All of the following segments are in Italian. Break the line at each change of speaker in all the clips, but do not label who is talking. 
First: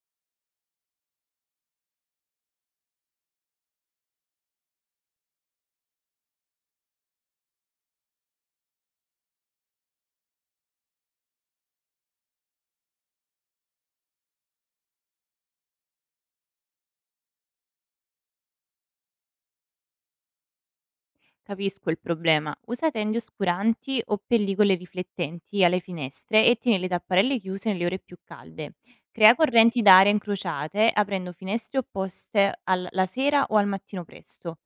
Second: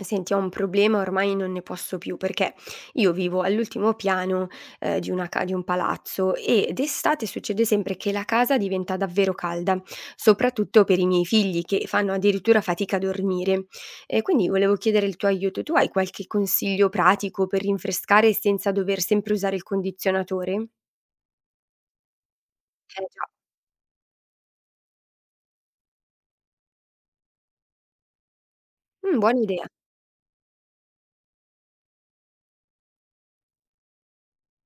Senti, ho un problema, ormai non ne posso più perché io vivo all'ultimo piano, di una ca di un palazzo e d'estate succede sempre che la casa diventa davvero calda, soprattutto per i miei figli che fanno addirittura fatica a dormire. E quindi volevo chiedere il tuo aiuto. Tu hai qualche consiglio pratico per rinfrescare senza dover sempre usare il condizionatore?
Capisco il problema. Usa
Eh
tende
già.
oscuranti o pellicole riflettenti alle finestre e tieni le tapparelle chiuse nelle ore più calde. Crea
Buona idea.
correnti d'aria incrociate aprendo finestre opposte la sera o al mattino presto.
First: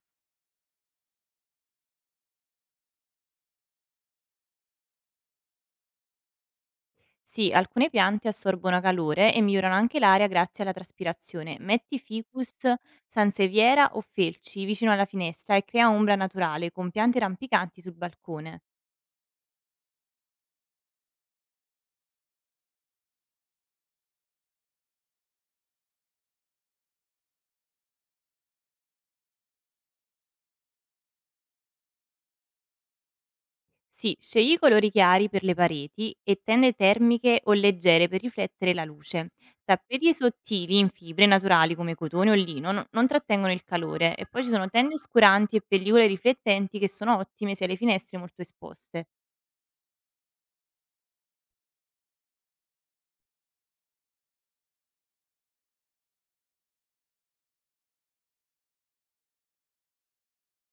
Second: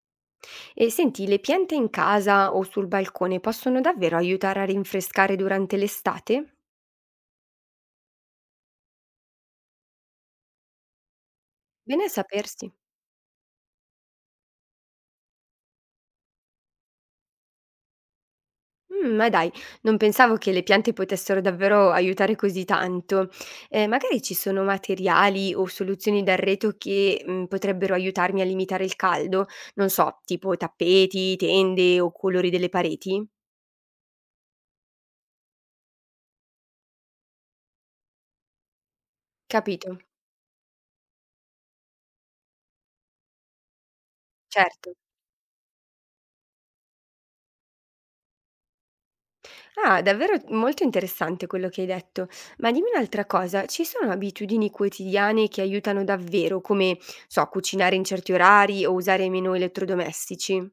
E senti, le piante in casa o sul balcone possono davvero aiutare a rinfrescare durante l'estate?
Sì, alcune piante assorbono calore e migliorano anche l'aria grazie alla traspirazione. Metti
Bene a
ficus,
sapersi.
sanseviera o felci vicino alla finestra e crea ombra naturale con piante rampicanti sul balcone.
Ma dai, non pensavo che le piante potessero davvero aiutare così tanto. Magari ci sono materiali o soluzioni d'arredo che, potrebbero aiutarmi a limitare il caldo? Non so, tipo tappeti, tende o colori delle pareti?
Sì, scegli i colori chiari per le pareti e tende termiche o leggere per riflettere la luce.
Capito,
Tappeti sottili in fibre naturali come cotone o lino non trattengono il calore e poi ci sono tende
certo.
oscuranti e pellicole riflettenti che sono ottime se le finestre molto esposte.
Ah, davvero molto interessante quello che hai detto. Ma dimmi un'altra cosa, ci sono abitudini quotidiane che aiutano davvero, come, so, cucinare in certi orari o usare meno elettrodomestici?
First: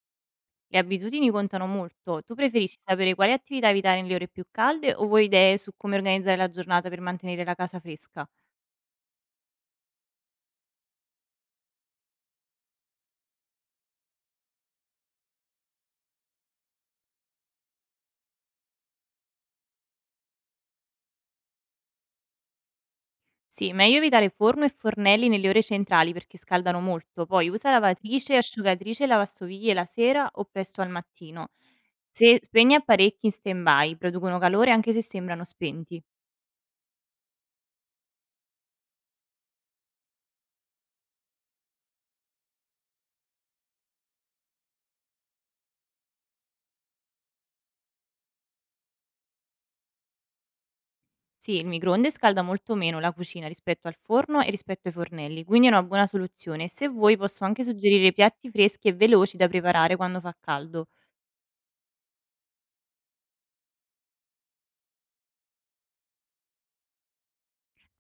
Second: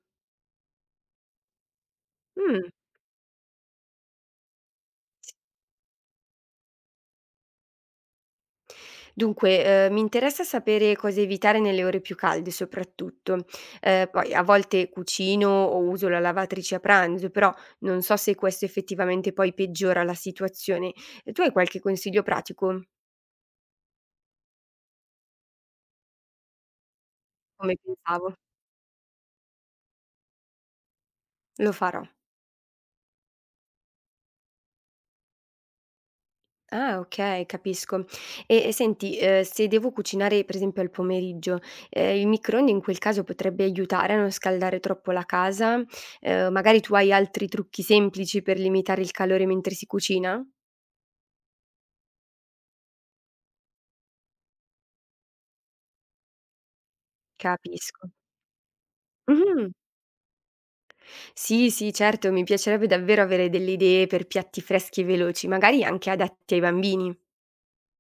Le abitudini contano molto. Tu
Mh.
preferisci sapere quali attività evitare nelle ore più calde o vuoi idee su come organizzare la giornata per mantenere la casa fresca?
Dunque, mi interessa sapere cosa evitare nelle ore più calde soprattutto. Poi a volte cucino o uso la lavatrice a pranzo, però non so se questo effettivamente poi peggiora la situazione. E tu hai qualche consiglio pratico?
Sì, meglio evitare forno e fornelli nelle ore centrali perché scaldano molto, poi usa
Come pensavo.
lavatrice, asciugatrice e lavastoviglie la sera o presto al mattino.
Lo farò.
Se spegni apparecchi in stand-by, producono calore anche se sembrano spenti.
Ah, okay, capisco. E senti, se devo cucinare per esempio al pomeriggio, il microonde in quel caso potrebbe aiutare a non scaldare troppo la casa? Magari tu hai altri trucchi semplici per limitare il calore mentre si cucina?
Sì, il microonde scalda molto meno la cucina rispetto al forno e rispetto ai fornelli, quindi è una buona soluzione. Se vuoi posso anche suggerire
Capisco.
piatti freschi e veloci da
Mh-mh.
preparare quando fa caldo.
Sì, sì, certo, mi piacerebbe davvero avere delle idee per piatti freschi e veloci, magari anche adatti ai bambini.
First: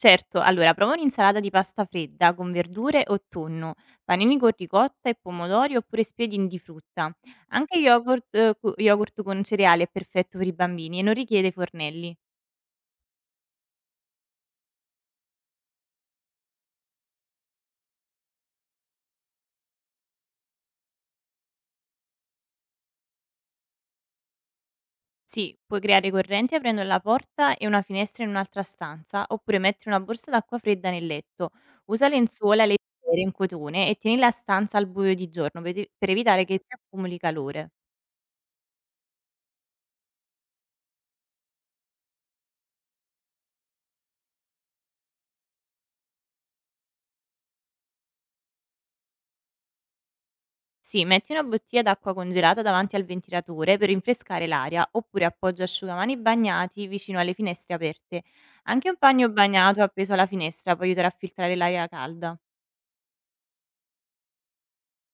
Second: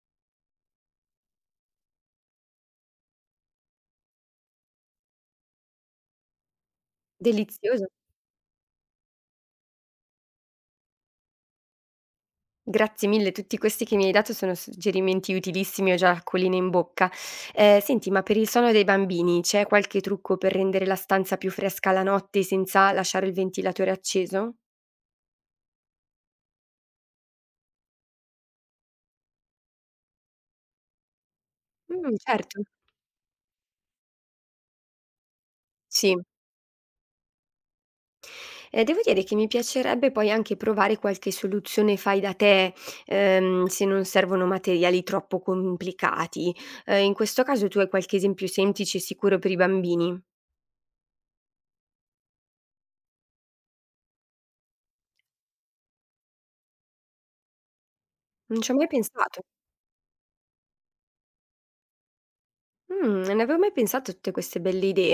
Certo, allora prova un'insalata di pasta fredda con verdure o tonno, panini con ricotta e pomodori oppure spiedini di frutta. Anche
Delizioso.
yogurt, yogurt con cereali è perfetto per i bambini e non richiede fornelli.
Grazie mille, tutti questi che mi hai dato sono suggerimenti utilissimi, ho già l'acquolina in bocca. Senti, ma per il sonno dei bambini c'è qualche trucco per rendere la stanza più fresca la notte senza lasciare il ventilatore acceso?
Sì, puoi creare correnti aprendo la porta e una finestra in un'altra stanza, oppure mettere una borsa d'acqua fredda nel letto. Usa
Certo.
lenzuola leggere in cotone e tieni la stanza al buio di giorno per
Sì.
evitare che si accumuli calore.
Devo dire che mi piacerebbe poi anche provare qualche soluzione fai da te, se non servono materiali troppo complicati. In questo caso tu hai qualche esempio semplice e sicuro per i bambini?
Sì, metti una bottiglia d'acqua congelata davanti al ventilatore per rinfrescare l'aria, oppure appoggia asciugamani bagnati vicino alle finestre aperte.
Non ci ho mai
Anche un bagno
pensato.
bagnato appeso alla finestra può aiutare a filtrare l'aria calda.
Non avevo mai pensato a tutte queste belle idee.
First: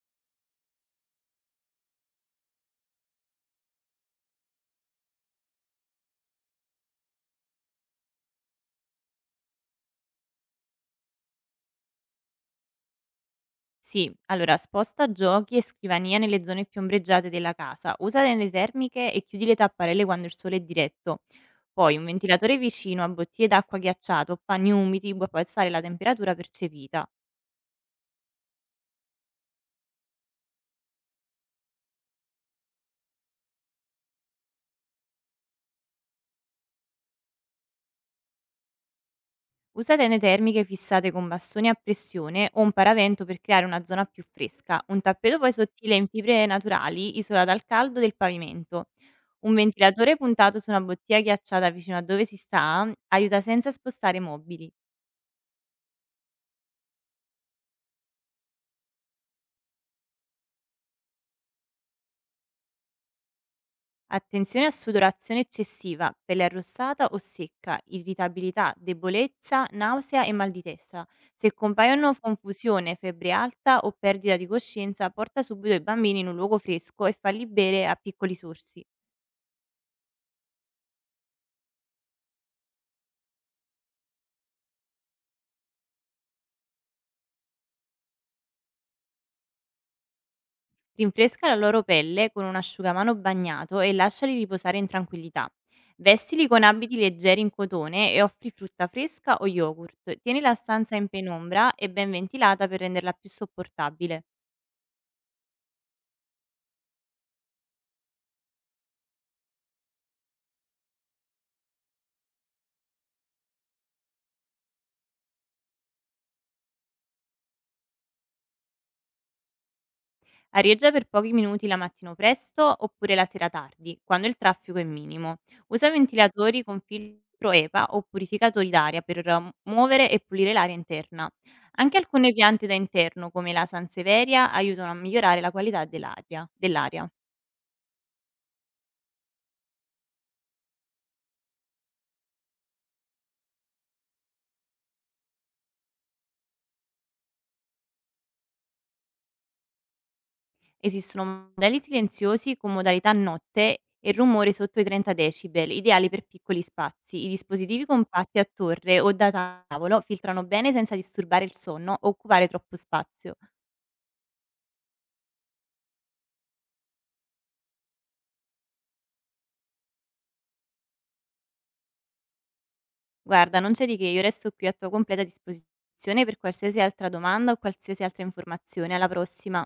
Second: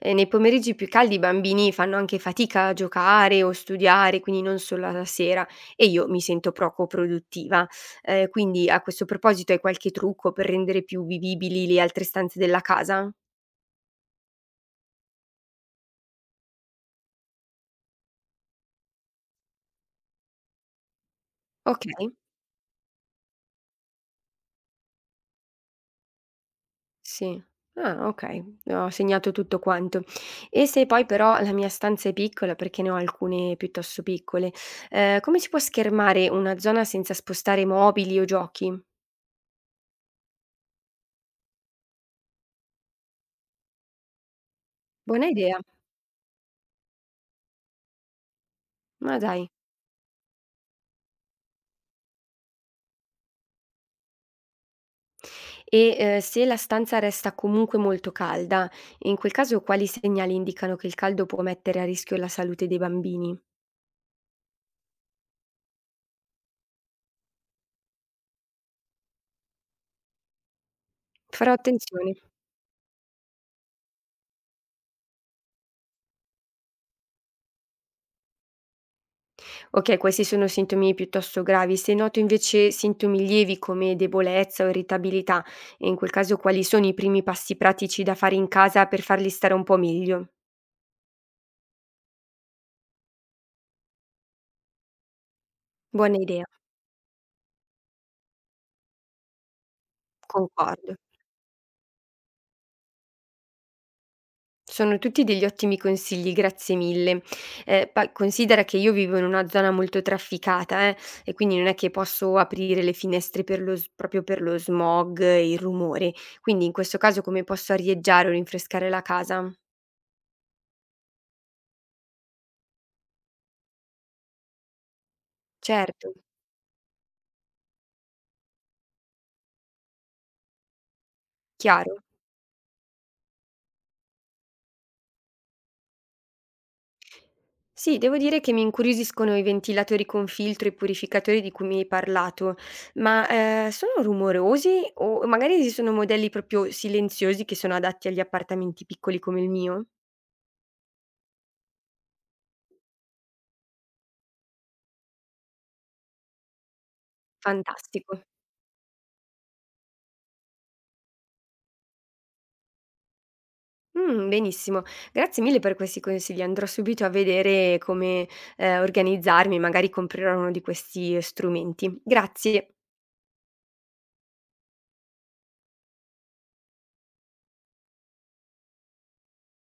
Nei pomeriggi più caldi i bambini fanno anche fatica a giocare o studiare, quindi non solo alla sera, e io mi sento poco produttiva. Quindi a questo proposito hai qualche trucco per rendere più vivibili le altre stanze della casa?
Sì, allora sposta giochi e scrivania nelle zone più ombreggiate della casa, usa le termiche e chiudi le tapparelle quando il sole è diretto. Poi un
Okay.
ventilatore vicino a bottiglie d'acqua ghiacciato o panni umidi può abbassare la temperatura percepita.
Sì. Ah, okay. Ho segnato tutto quanto. E se poi però la mia stanza è piccola, perché ne ho alcune piuttosto piccole, come si può schermare una zona senza spostare mobili o giochi?
Usa tende termiche fissate con bastoni a pressione o un paravento per creare una zona più fresca. Un
Buona
tappeto poi
idea.
sottile in fibre naturali isola dal caldo del pavimento.
Ma dai.
Un ventilatore puntato su una bottiglia ghiacciata vicino a dove si sta aiuta senza spostare i mobili.
E, se la stanza resta comunque molto calda, in quel caso quali segnali indicano che il caldo può mettere a rischio la salute dei bambini?
Attenzione a sudorazione eccessiva, pelle arrossata o secca, irritabilità, debolezza, nausea e mal di testa. Se
Farò attenzione.
compaiono confusione, febbre alta o perdita di coscienza, porta subito i bambini in un luogo fresco e falli bere a piccoli sorsi.
Okay, questi sono sintomi piuttosto gravi. Se noto invece sintomi lievi come debolezza o irritabilità, e in quel caso quali sono i primi passi pratici da fare in casa per farli stare un po' meglio?
Rinfresca la loro pelle con un asciugamano bagnato e lasciali riposare in tranquillità.
Buona
Vestili
idea,
con abiti leggeri in cotone e offri frutta fresca o yogurt. Tieni la
concordo.
stanza in penombra e ben ventilata per renderla più sopportabile.
Sono tutti degli ottimi consigli, grazie mille. Poi considera che io vivo in una zona molto trafficata, e quindi non è che posso aprire le finestre per lo s proprio per lo smog e il rumore. Quindi in questo caso come posso arieggiare o rinfrescare la casa?
Arieggia per pochi minuti la mattina presto oppure la sera tardi, quando il traffico è minimo. Usa
Certo,
ventilatori con filtro EPA o purificatori d'aria per muovere e pulire l'aria interna.
chiaro.
Anche alcune piante da interno, come la Sanseveria, aiutano a migliorare la qualità dell'aria.
Sì, devo dire che mi incuriosiscono i ventilatori con filtro e i purificatori di cui mi hai parlato, ma, sono rumorosi o magari ci sono modelli proprio silenziosi che sono adatti agli appartamenti piccoli come il mio?
Esistono modelli silenziosi con modalità notte e rumore sotto i 30 decibel, ideali per piccoli spazi. I dispositivi
Fantastico.
compatti a torre o da tavolo filtrano bene senza disturbare il sonno o occupare troppo spazio.
Benissimo. Grazie mille per questi consigli. Andrò subito a vedere come, organizzarmi, magari comprerò uno di questi strumenti. Grazie.
Guarda, non c'è di che, io resto qui a tua completa disposizione per qualsiasi altra domanda o qualsiasi altra informazione. Alla prossima.